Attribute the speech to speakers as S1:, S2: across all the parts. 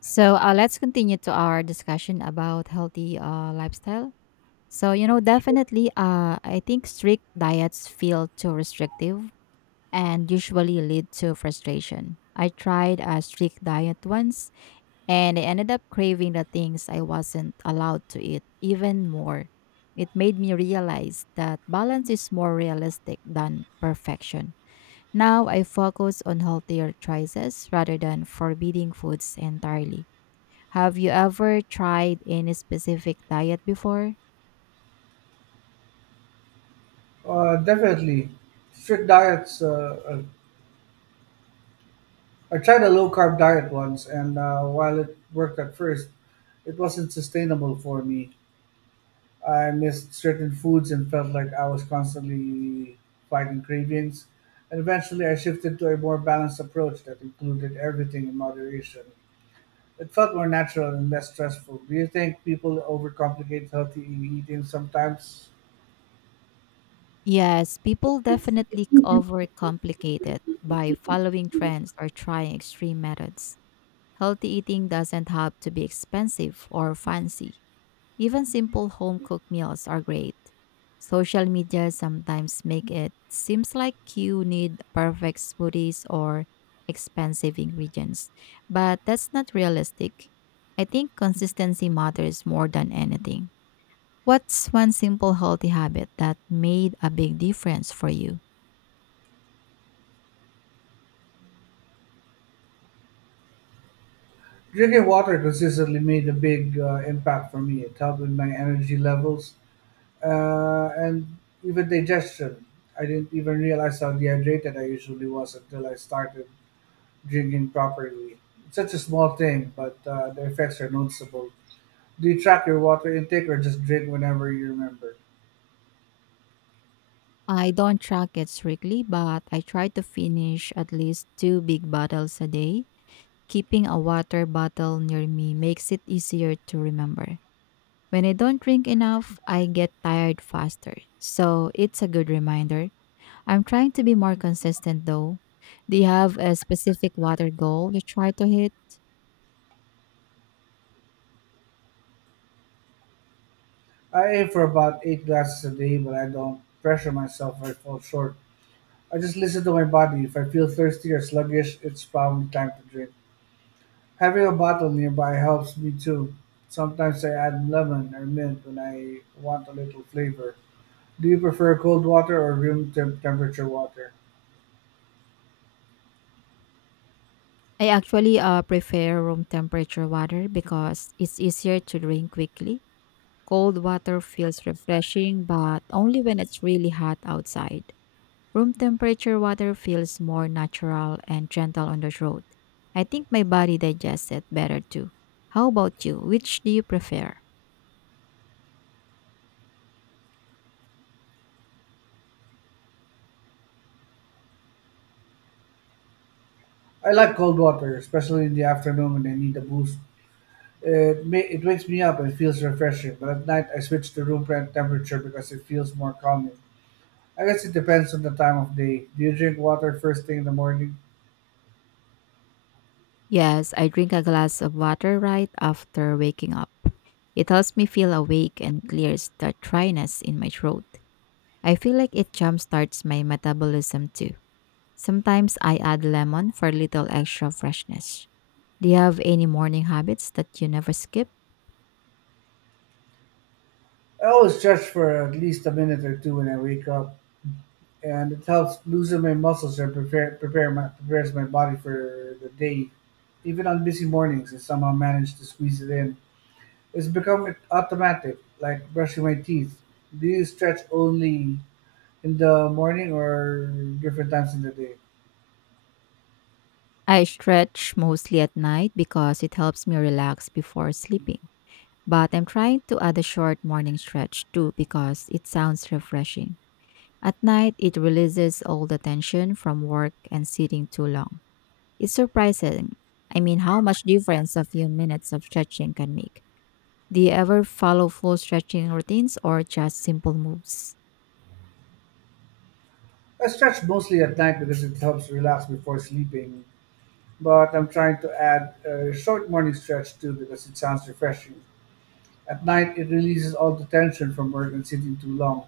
S1: Let's continue to our discussion about healthy lifestyle. Definitely, I think strict diets feel too restrictive and usually lead to frustration. I tried a strict diet once, and I ended up craving the things I wasn't allowed to eat even more. It made me realize that balance is more realistic than perfection. Now I focus on healthier choices rather than forbidding foods entirely. Have you ever tried any specific diet before?
S2: Definitely, strict diets. I tried a low carb diet once, and while it worked at first, it wasn't sustainable for me. I missed certain foods and felt like I was constantly fighting cravings. And eventually, I shifted to a more balanced approach that included everything in moderation. It felt more natural and less stressful. Do you think people overcomplicate healthy eating sometimes?
S1: Yes, people definitely overcomplicate it by following trends or trying extreme methods. Healthy eating doesn't have to be expensive or fancy. Even simple home cooked meals are great. Social media sometimes make it seems like you need perfect smoothies or expensive ingredients, but that's not realistic. I think consistency matters more than anything. What's one simple healthy habit that made a big difference for you?
S2: Drinking water consistently made a big impact for me. It helped with my energy levels and even digestion. I didn't even realize how dehydrated I usually was until I started drinking properly. It's such a small thing, but the effects are noticeable. Do you track your water intake or just drink whenever you remember?
S1: I don't track it strictly, but I try to finish at least two big bottles a day. Keeping a water bottle near me makes it easier to remember. When I don't drink enough, I get tired faster. So it's a good reminder. I'm trying to be more consistent though. Do you have a specific water goal you try to hit?
S2: I aim for about 8 glasses a day, but I don't pressure myself if I fall short. I just listen to my body. If I feel thirsty or sluggish, it's probably time to drink. Having a bottle nearby helps me too. Sometimes I add lemon or mint when I want a little flavor. Do you prefer cold water or temperature water?
S1: I actually prefer room temperature water because it's easier to drink quickly. Cold water feels refreshing, but only when it's really hot outside. Room temperature water feels more natural and gentle on the throat. I think my body digests it better too. How about you? Which do you prefer?
S2: I like cold water, especially in the afternoon when I need a boost. It wakes me up and feels refreshing, but at night I switch to temperature because it feels more calming. I guess it depends on the time of day. Do you drink water first thing in the morning?
S1: Yes, I drink a glass of water right after waking up. It helps me feel awake and clears the dryness in my throat. I feel like it jumpstarts my metabolism too. Sometimes I add lemon for a little extra freshness. Do you have any morning habits that you never skip?
S2: I always stretch for at least a minute or two when I wake up, and it helps loosen my muscles and prepares my body for the day. Even on busy mornings, I somehow manage to squeeze it in. It's become automatic, like brushing my teeth. Do you stretch only in the morning or different times in the day?
S1: I stretch mostly at night because it helps me relax before sleeping. But I'm trying to add a short morning stretch too because it sounds refreshing. At night, it releases all the tension from work and sitting too long. It's surprising. I mean, how much difference a few minutes of stretching can make. Do you ever follow full stretching routines or just simple moves?
S2: I stretch mostly at night because it helps relax before sleeping. But I'm trying to add a short morning stretch too because it sounds refreshing. At night, it releases all the tension from work and sitting too long.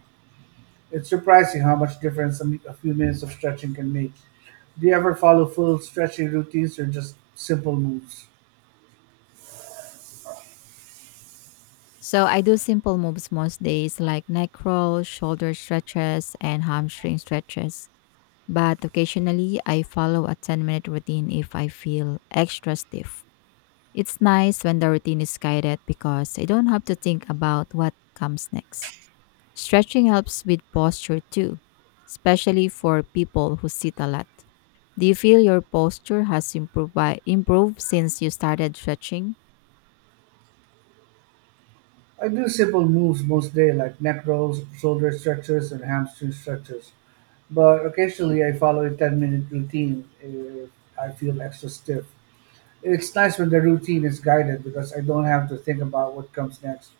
S2: It's surprising how much difference a few minutes of stretching can make. Do you ever follow full stretching routines or just simple moves?
S1: So I do simple moves most days like neck rolls, shoulder stretches, and hamstring stretches. But occasionally I follow a 10-minute routine if I feel extra stiff. It's nice when the routine is guided because I don't have to think about what comes next. Stretching helps with posture too, especially for people who sit a lot. Do you feel your posture has improved since you started stretching?
S2: I do simple moves most day, like neck rolls, shoulder stretches, and hamstring stretches. But occasionally I follow a 10-minute minute routine if I feel extra stiff. It's nice when the routine is guided because I don't have to think about what comes next.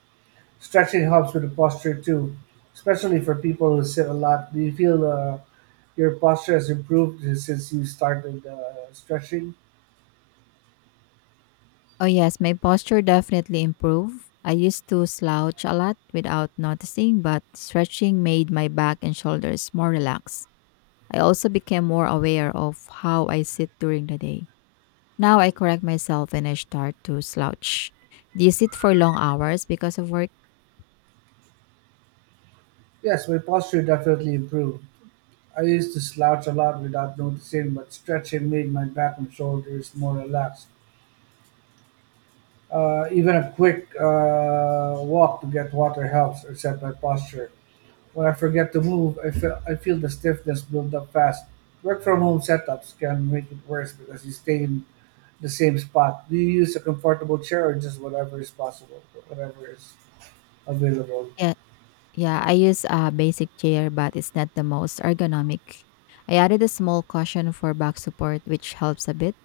S2: Stretching helps with the posture too, especially for people who sit a lot. Do you feel your posture has improved since you started stretching?
S1: Oh, yes, my posture definitely improved. I used to slouch a lot without noticing, but stretching made my back and shoulders more relaxed. I also became more aware of how I sit during the day. Now I correct myself when I start to slouch. Do you sit for long hours because of work?
S2: Yes, my posture definitely improved. I used to slouch a lot without noticing, but stretching made my back and shoulders more relaxed. Even a quick walk to get water helps reset my posture. When I forget to move, I feel the stiffness build up fast. Work from home setups can make it worse because you stay in the same spot. Do you use a comfortable chair or just whatever is available?
S1: Yes. Yeah, I use a basic chair, but it's not the most ergonomic. I added a small cushion for back support, which helps a bit.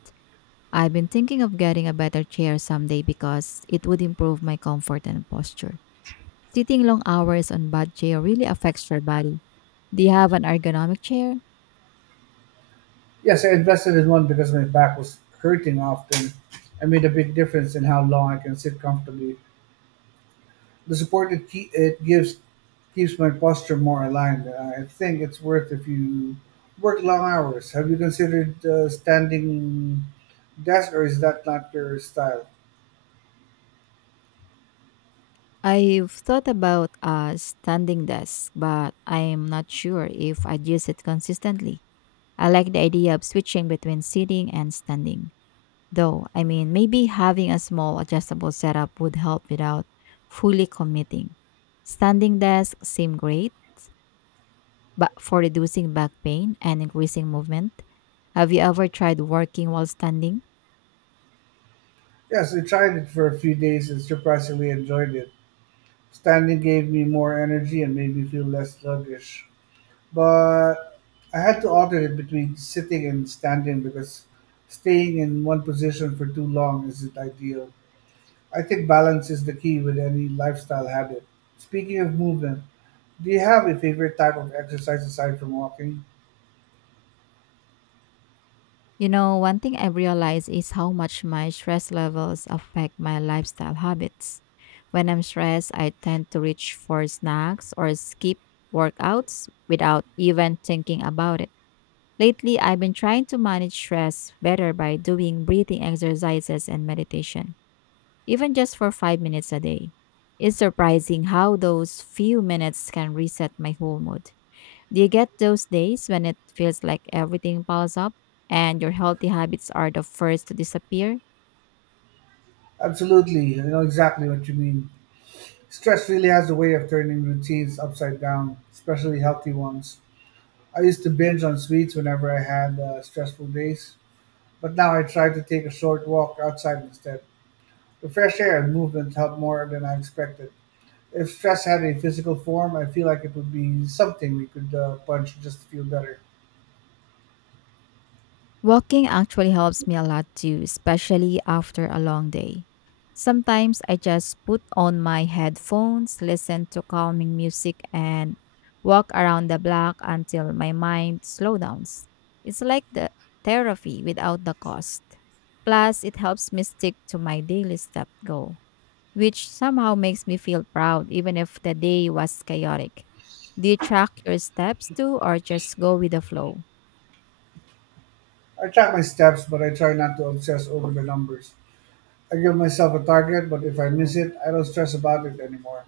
S1: I've been thinking of getting a better chair someday because it would improve my comfort and posture. Sitting long hours on bad chair really affects your body. Do you have an ergonomic chair?
S2: Yes, I invested in one because my back was hurting often. I made a big difference in how long I can sit comfortably. The support it gives keeps my posture more aligned. I think it's worth if you work long hours. Have you considered standing desk or is that not your style?
S1: I've thought about a standing desk, but I'm not sure if I'd use it consistently. I like the idea of switching between sitting and standing. Though, I mean, maybe having a small adjustable setup would help without fully committing. Standing desks seem great, but for reducing back pain and increasing movement, have you ever tried working while standing?
S2: Yes, I tried it for a few days and surprisingly enjoyed it. Standing gave me more energy and made me feel less sluggish. But I had to alternate between sitting and standing because staying in one position for too long isn't ideal. I think balance is the key with any lifestyle habit. Speaking of movement, do you have a favorite type of exercise aside from walking?
S1: You know, one thing I've realized is how much my stress levels affect my lifestyle habits. When I'm stressed, I tend to reach for snacks or skip workouts without even thinking about it. Lately, I've been trying to manage stress better by doing breathing exercises and meditation, even just for 5 minutes a day. It's surprising how those few minutes can reset my whole mood. Do you get those days when it feels like everything piles up and your healthy habits are the first to disappear?
S2: Absolutely, I know exactly what you mean. Stress really has a way of turning routines upside down, especially healthy ones. I used to binge on sweets whenever I had stressful days. But now I try to take a short walk outside instead. The fresh air and movement help more than I expected. If stress had a physical form, I feel like it would be something we could punch just to feel better.
S1: Walking actually helps me a lot too, especially after a long day. Sometimes I just put on my headphones, listen to calming music, and walk around the block until my mind slows down. It's like the therapy without the cost. Plus, it helps me stick to my daily step goal, which somehow makes me feel proud even if the day was chaotic. Do you track your steps too, or just go with the flow?
S2: I track my steps, but I try not to obsess over the numbers. I give myself a target, but if I miss it, I don't stress about it anymore.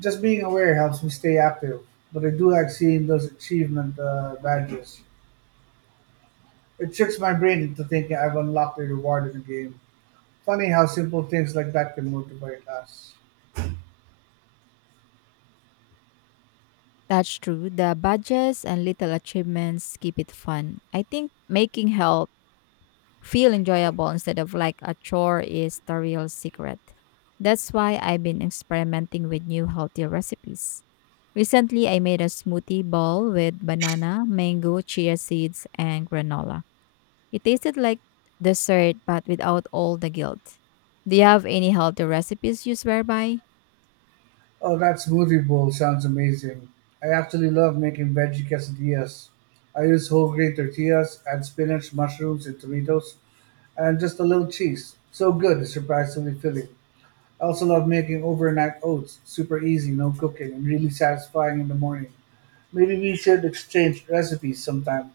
S2: Just being aware helps me stay active, but I do like seeing those achievement badges. It tricks my brain into thinking I've unlocked a reward in the game. Funny how simple things like that can motivate us.
S1: That's true. The badges and little achievements keep it fun. I think making help feel enjoyable instead of like a chore is the real secret. That's why I've been experimenting with new healthy recipes. Recently, I made a smoothie bowl with banana, mango, chia seeds, and granola. It tasted like dessert but without all the guilt. Do you have any healthy recipes you swear by?
S2: Oh, that smoothie bowl sounds amazing. I actually love making veggie quesadillas. I use whole grain tortillas, add spinach, mushrooms, and tomatoes, and just a little cheese. So good, it's surprisingly filling. I also love making overnight oats. Super easy, no cooking, and really satisfying in the morning. Maybe we should exchange recipes sometime.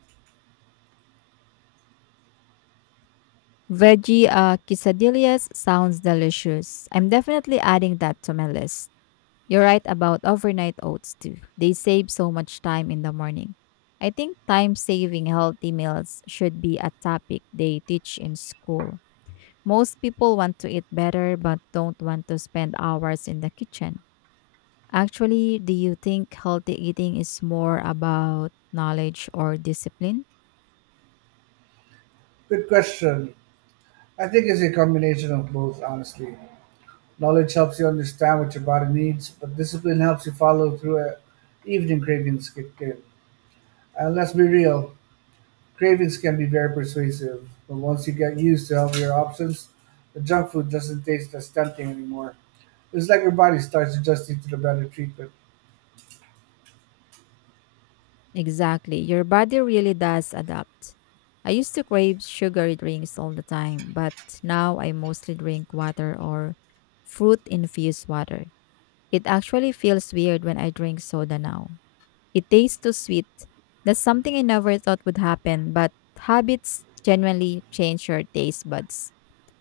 S1: Veggie quesadillas sounds delicious. I'm definitely adding that to my list. You're right about overnight oats too. They save so much time in the morning. I think time saving healthy meals should be a topic they teach in school. Most people want to eat better but don't want to spend hours in the kitchen. Actually, do you think healthy eating is more about knowledge or discipline?
S2: Good question. I think it's a combination of both, honestly. Knowledge helps you understand what your body needs, but discipline helps you follow through evening cravings kick in. And let's be real, cravings can be very persuasive, but once you get used to healthier options, the junk food doesn't taste as tempting anymore. It's like your body starts adjusting to the better treatment.
S1: Exactly. Your body really does adapt. I used to crave sugary drinks all the time, but now I mostly drink water or fruit infused water. It actually feels weird when I drink soda now. It tastes too sweet. That's something I never thought would happen, but habits genuinely change your taste buds.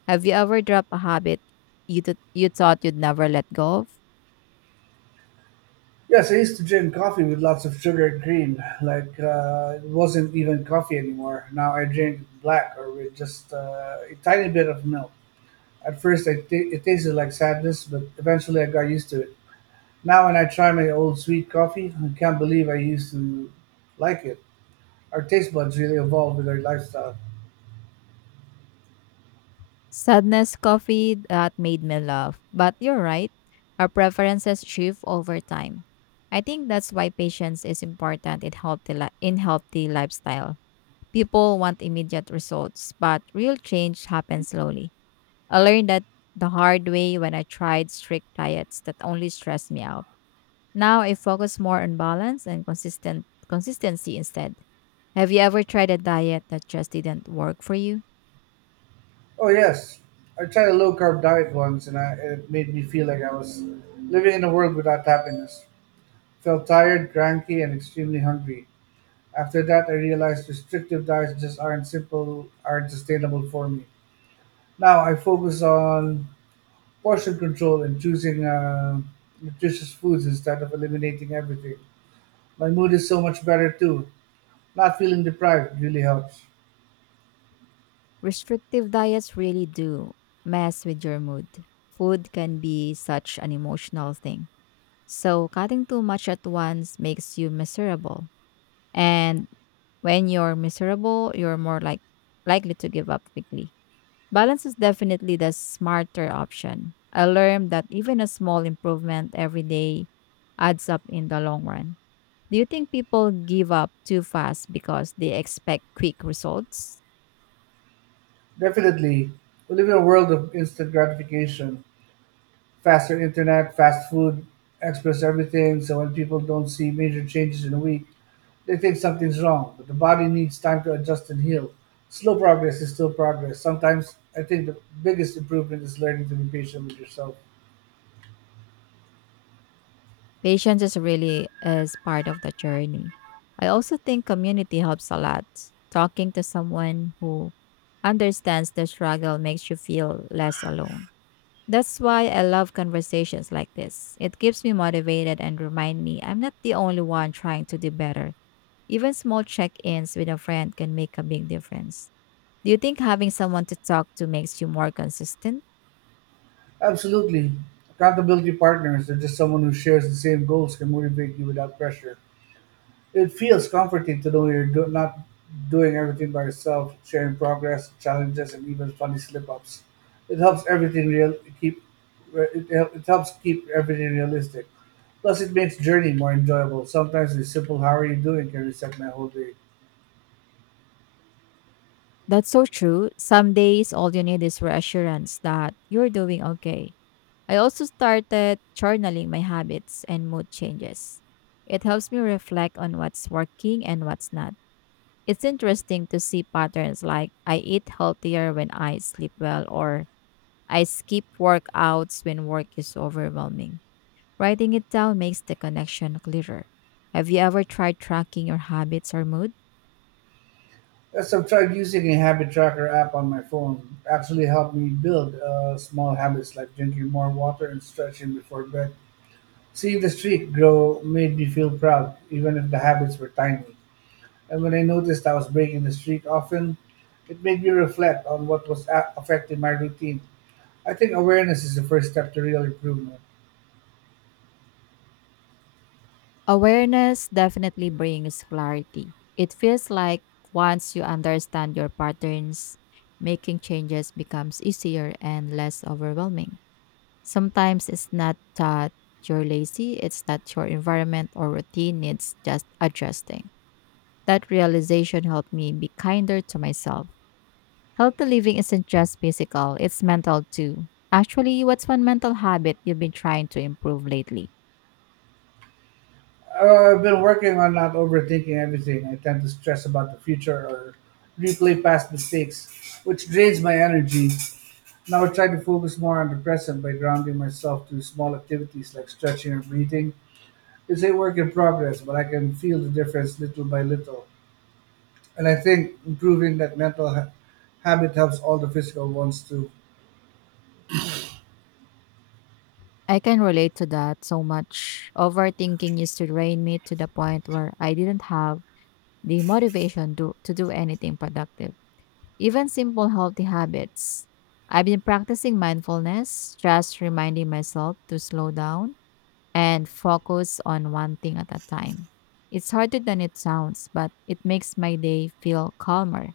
S1: Have you ever dropped a habit you thought you'd never let go of?
S2: Yes, I used to drink coffee with lots of sugar and cream. Like it wasn't even coffee anymore. Now I drink black or with just a tiny bit of milk. At first, it tasted like sadness, but eventually I got used to it. Now, when I try my old sweet coffee, I can't believe I used to like it. Our taste buds really evolve with our lifestyle.
S1: Sadness coffee that made me laugh. But you're right, our preferences shift over time. I think that's why patience is important in healthy lifestyle. People want immediate results, but real change happens slowly. I learned that the hard way when I tried strict diets that only stressed me out. Now I focus more on balance and consistent consistency instead. Have you ever tried a diet that just didn't work for you?
S2: Oh yes, I tried a low carb diet once, and it made me feel like I was living in a world without happiness. Felt tired, cranky, and extremely hungry. After that, I realized restrictive diets just aren't simple, aren't sustainable for me. Now I focus on portion control and choosing nutritious foods instead of eliminating everything. My mood is so much better too. Not feeling deprived really helps.
S1: Restrictive diets really do mess with your mood. Food can be such an emotional thing. So, cutting too much at once makes you miserable. And when you're miserable, you're more like likely to give up quickly. Balance is definitely the smarter option. I learned that even a small improvement every day adds up in the long run. Do you think people give up too fast because they expect quick results?
S2: Definitely. We live in a world of instant gratification. Faster internet, fast food, express everything. So when people don't see major changes in a week, they think something's wrong. But the body needs time to adjust and heal. Slow progress is still progress. Sometimes I think the biggest improvement is learning to be patient with yourself.
S1: Patience is really is part of the journey. I also think community helps a lot. Talking to someone who understands the struggle makes you feel less alone. That's why I love conversations like this. It keeps me motivated and remind me I'm not the only one trying to do better. Even small check-ins with a friend can make a big difference. Do you think having someone to talk to makes you more consistent?
S2: Absolutely. Accountability partners, they're just someone who shares the same goals, can motivate you without pressure. It feels comforting to know not doing everything by yourself, sharing progress, challenges, and even funny slip-ups. It helps everything real. Keep it helps keep everything realistic. Plus, it makes journey more enjoyable. Sometimes a simple "How are you doing?" can reset my whole day.
S1: That's so true. Some days, all you need is reassurance that you're doing okay. I also started journaling my habits and mood changes. It helps me reflect on what's working and what's not. It's interesting to see patterns like I eat healthier when I sleep well or I skip workouts when work is overwhelming. Writing it down makes the connection clearer. Have you ever tried tracking your habits or mood?
S2: Yes, I've tried using a habit tracker app on my phone. Actually, helped me build small habits like drinking more water and stretching before bed. Seeing the streak grow made me feel proud, even if the habits were tiny, and when I noticed I was breaking the streak often, it made me reflect on what was affecting my routine. I think awareness is the first step to real improvement.
S1: Awareness definitely brings clarity. It feels like once you understand your patterns, making changes becomes easier and less overwhelming. Sometimes it's not that you're lazy, it's that your environment or routine needs just adjusting. That realization helped me be kinder to myself. Healthy living isn't just physical, it's mental too. Actually, what's one mental habit you've been trying to improve lately?
S2: I've been working on not overthinking everything. I tend to stress about the future or replay past mistakes, which drains my energy. Now I try to focus more on the present by grounding myself to small activities like stretching or breathing. It's a work in progress, but I can feel the difference little by little, and I think improving that habit helps all the physical ones too.
S1: I can relate to that so much. Overthinking used to drain me to the point where I didn't have the motivation to do anything productive. Even simple healthy habits. I've been practicing mindfulness, just reminding myself to slow down and focus on one thing at a time. It's harder than it sounds, but it makes my day feel calmer.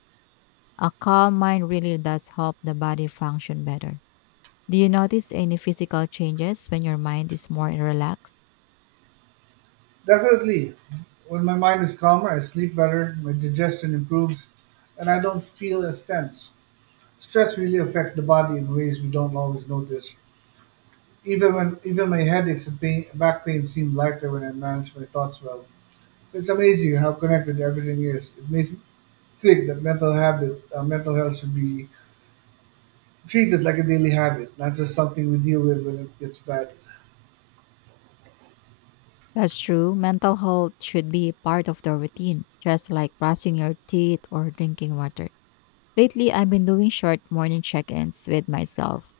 S1: A calm mind really does help the body function better. Do you notice any physical changes when your mind is more relaxed?
S2: Definitely, when my mind is calmer, I sleep better, my digestion improves, and I don't feel as tense. Stress really affects the body in ways we don't always notice. Even my headaches and back pain seem lighter when I manage my thoughts well. It's amazing how connected everything is. It makes me think that mental health should be treated like a daily habit, not just something we deal with when it gets bad.
S1: That's true. Mental health should be part of the routine, just like brushing your teeth or drinking water. Lately, I've been doing short morning check ins with myself,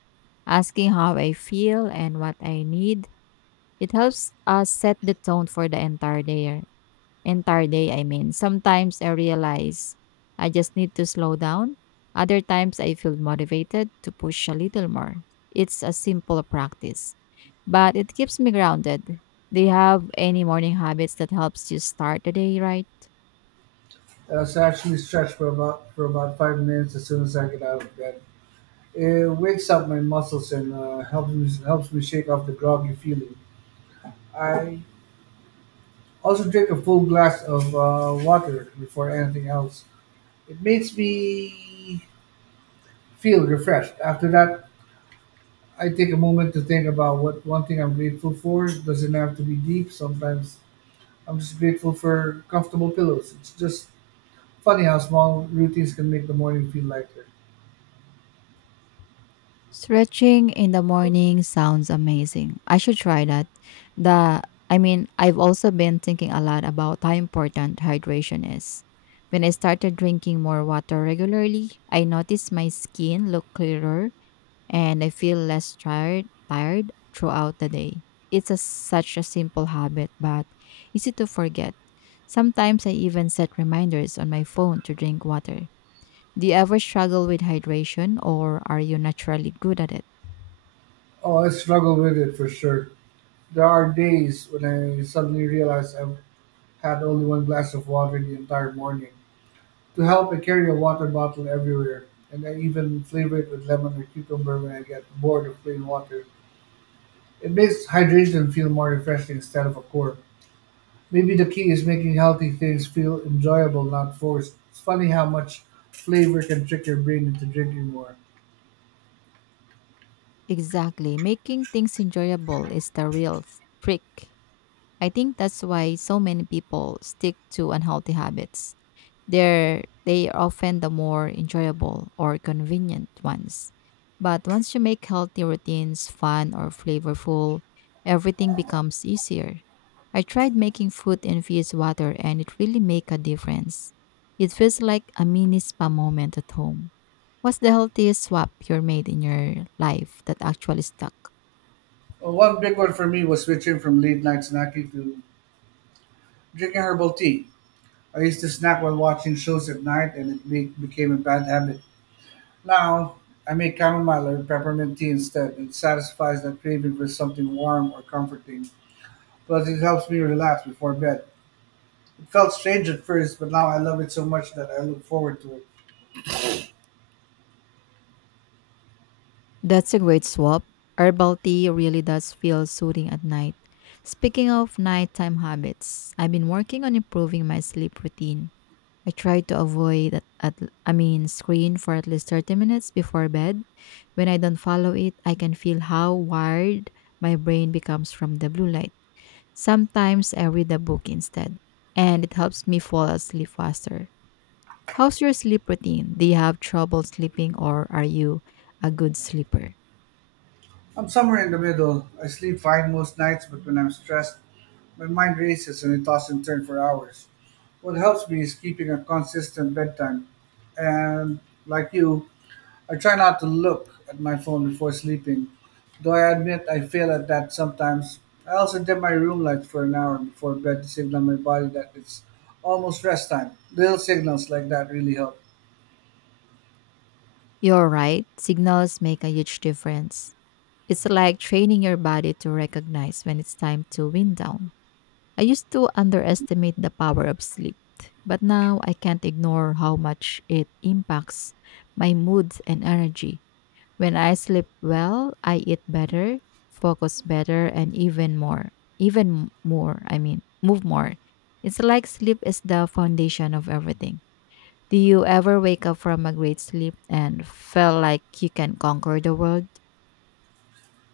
S1: asking how I feel and what I need. It helps us set the tone for the entire day. Entire day, I mean. Sometimes I realize I just need to slow down. Other times, I feel motivated to push a little more. It's a simple practice, but it keeps me grounded. Do you have any morning habits that helps you start the day right?
S2: So I was actually stretched for about 5 minutes as soon as I get out of bed. It wakes up my muscles and helps me shake off the groggy feeling. I also drink a full glass of water before anything else. It makes me feel refreshed. After that, I take a moment to think about what one thing I'm grateful for. It doesn't have to be deep. Sometimes I'm just grateful for comfortable pillows. It's just funny how small routines can make the morning feel lighter.
S1: Stretching in the morning sounds amazing. I should try that. The I've also been thinking a lot about how important hydration is. When I started drinking more water regularly, I noticed my skin look clearer and I feel less tired throughout the day. Such a simple habit, but easy to forget. Sometimes I even set reminders on my phone to drink water. Do you ever struggle with hydration or are you naturally good at it?
S2: Oh, I struggle with it for sure. There are days when I suddenly realize I've had only one glass of water the entire morning. To help, I carry a water bottle everywhere, and I even flavor it with lemon or cucumber when I get bored of plain water. It makes hydration feel more refreshing instead of a chore. Maybe the key is making healthy things feel enjoyable, not forced. It's funny how much flavor can trick your brain into drinking more.
S1: Exactly. Making things enjoyable is the real trick. I think that's why so many people stick to unhealthy habits. They are often the more enjoyable or convenient ones. But once you make healthy routines fun or flavorful, everything becomes easier. I tried making fruit infused water and it really make a difference. It feels like a mini spa moment at home. What's the healthiest swap you made in your life that actually stuck?
S2: Well, one big one for me was switching from late night snacking to drinking herbal tea. I used to snack while watching shows at night, and became a bad habit. Now, I make chamomile or peppermint tea instead. It satisfies that craving for something warm or comforting. Plus, it helps me relax before bed. It felt strange at first, but now I love it so much that I look forward to it.
S1: That's a great swap. Herbal tea really does feel soothing at night. Speaking of nighttime habits, I've been working on improving my sleep routine. I try to avoid at I mean screen for at least 30 minutes before bed. When I don't follow it, I can feel how wired my brain becomes from the blue light. Sometimes I read a book instead, and it helps me fall asleep faster. How's your sleep routine? Do you have trouble sleeping or are you a good sleeper?
S2: I'm somewhere in the middle. I sleep fine most nights, but when I'm stressed, my mind races and I toss and turn for hours. What helps me is keeping a consistent bedtime. And like you, I try not to look at my phone before sleeping, though I admit I fail at that sometimes. I also dim my room light for an hour before bed to signal my body that it's almost rest time. Little signals like that really help.
S1: You're right, signals make a huge difference. It's like training your body to recognize when it's time to wind down. I used to underestimate the power of sleep, but now I can't ignore how much it impacts my mood and energy. When I sleep well, I eat better, focus better, and even more, I mean, move more. It's like sleep is the foundation of everything. Do you ever wake up from a great sleep and feel like you can conquer the world?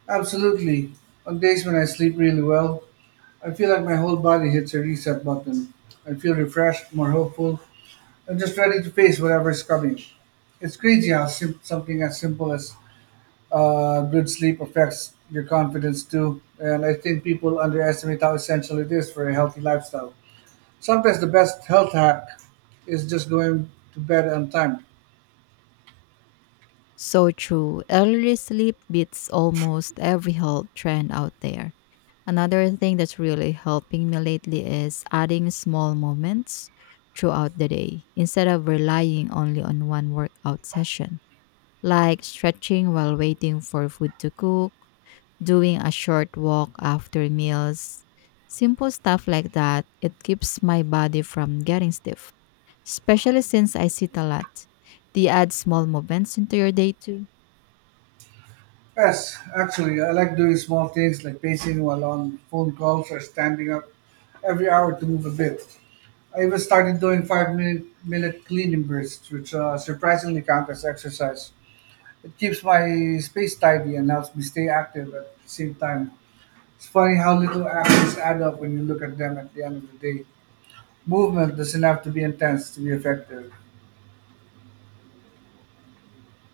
S2: Absolutely. On days when I sleep really well, I feel like my whole body hits a reset button. I feel refreshed, more hopeful, and just ready to face whatever's coming. It's crazy how something as simple as good sleep affects your confidence too. And I think people underestimate how essential it is for a healthy lifestyle. Sometimes the best health hack is just going to bed on time.
S1: So true. Early sleep beats almost every health trend out there. Another thing that's really helping me lately is adding small moments throughout the day instead of relying only on one workout session, like stretching while waiting for food to cook, doing a short walk after meals, simple stuff like that. It keeps my body from getting stiff, especially since I sit a lot. Do you add small movements into your day too?
S2: Yes, actually, I like doing small things like pacing while on phone calls or standing up every hour to move a bit. I even started doing five minute cleaning bursts, which surprisingly count as exercise. It keeps my space tidy and helps me stay active at the same time. It's funny how little actions add up when you look at them at the end of the day. Movement doesn't have to be intense to be effective.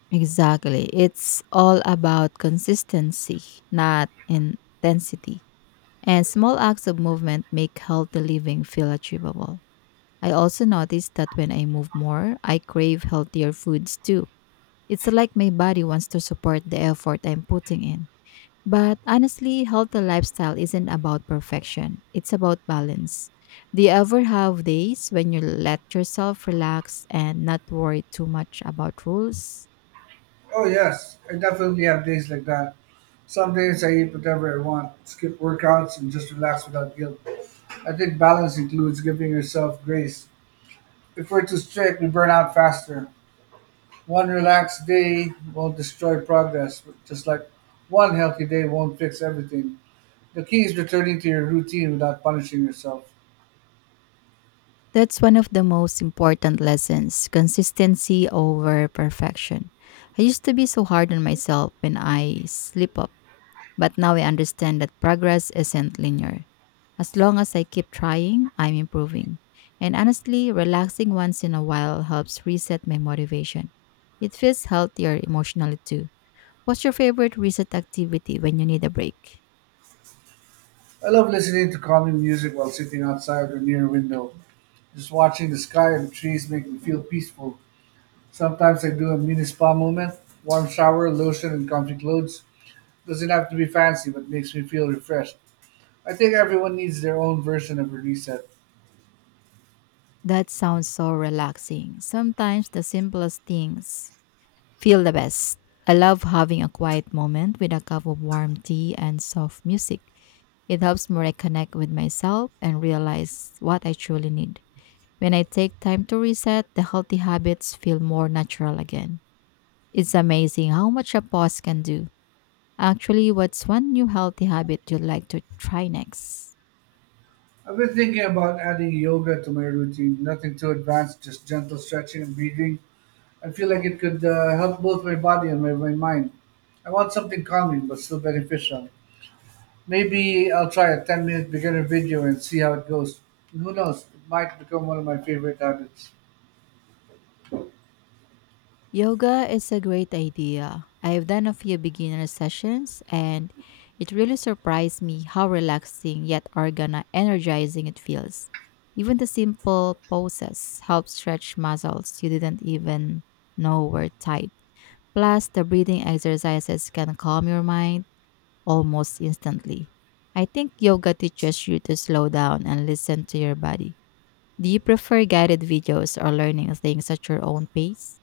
S1: Exactly. It's all about consistency, not intensity. And small acts of movement make healthy living feel achievable. I also noticed that when I move more, I crave healthier foods too. It's like my body wants to support the effort I'm putting in. But honestly, healthy lifestyle isn't about perfection. It's about balance. Do you ever have days when you let yourself relax and not worry too much about rules?
S2: Oh, yes, I definitely have days like that. Some days I eat whatever I want, skip workouts, and just relax without guilt. I think balance includes giving yourself grace. If we're too strict, we burn out faster. One relaxed day won't destroy progress, just like one healthy day won't fix everything. The key is returning to your routine without punishing yourself.
S1: That's one of the most important lessons, consistency over perfection. I used to be so hard on myself when I slip up. But now I understand that progress isn't linear. As long as I keep trying, I'm improving. And honestly, relaxing once in a while helps reset my motivation. It feels healthier emotionally too. What's your favorite reset activity when you need a break?
S2: I love listening to calming music while sitting outside or near a window. Just watching the sky and the trees make me feel peaceful. Sometimes I do a mini spa moment, warm shower, lotion, and comfy clothes. Doesn't have to be fancy, but makes me feel refreshed. I think everyone needs their own version of a reset.
S1: That sounds so relaxing. Sometimes the simplest things feel the best. I love having a quiet moment with a cup of warm tea and soft music. It helps me reconnect with myself and realize what I truly need. When I take time to reset, the healthy habits feel more natural again. It's amazing how much a pause can do. Actually, what's one new healthy habit you'd like to try next?
S2: I've been thinking about adding yoga to my routine. Nothing too advanced, just gentle stretching and breathing. I feel like it could help both my body and my mind. I want something calming but still beneficial. Maybe I'll try a 10-minute beginner video and see how it goes. Who knows, it might become one of my favorite habits.
S1: Yoga is a great idea. I've done a few beginner sessions and it really surprised me how relaxing yet organa energizing it feels. Even the simple poses help stretch muscles you didn't even know were tight. Plus, the breathing exercises can calm your mind almost instantly. I think yoga teaches you to slow down and listen to your body. Do you prefer guided videos or learning things at your own pace?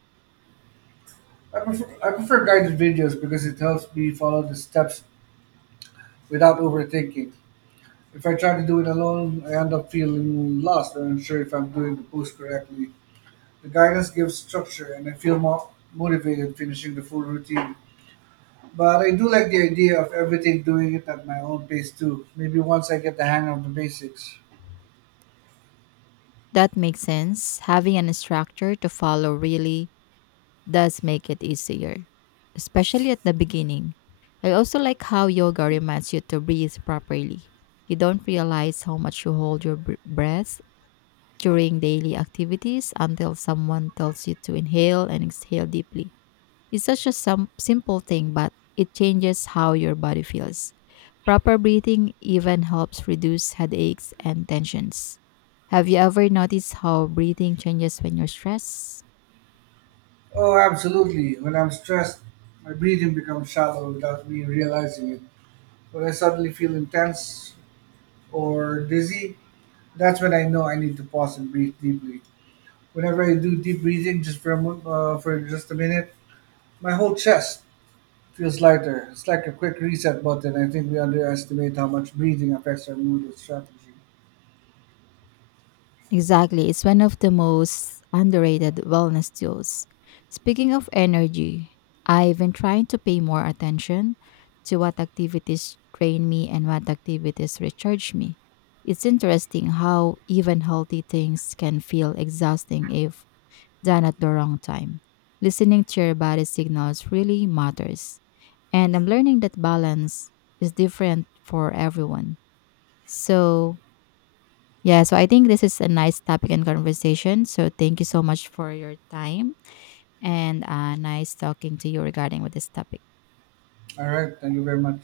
S2: I prefer guided videos because it helps me follow the steps without overthinking. If I try to do it alone, I end up feeling lost or unsure if I'm doing the pose correctly. The guidance gives structure and I feel more motivated finishing the full routine. But I do like the idea of everything doing it at my own pace too. Maybe once I get the hang of the basics.
S1: That makes sense. Having a structure to follow really does make it easier, especially at the beginning. I also like how yoga reminds you to breathe properly. You don't realize how much you hold your breath during daily activities until someone tells you to inhale and exhale deeply. It's such a simple thing, but it changes how your body feels. Proper breathing even helps reduce headaches and tensions. Have you ever noticed how breathing changes when you're stressed?
S2: Oh, absolutely. When I'm stressed, my breathing becomes shallow without me realizing it. When I suddenly feel intense or dizzy, that's when I know I need to pause and breathe deeply. Whenever I do deep breathing, just for just a minute, my whole chest feels lighter. It's like a quick reset button. I think we underestimate how much breathing affects our mood and strategy.
S1: Exactly, it's one of the most underrated wellness tools. Speaking of energy, I've been trying to pay more attention to what activities drain me and what activities recharge me. It's interesting how even healthy things can feel exhausting if than at the wrong time. Listening to your body signals really matters. And I'm learning that balance is different for everyone. So, yeah, so I think this is a nice topic and conversation. So, thank you so much for your time and nice talking to you regarding with this topic.
S2: All right, thank you very much.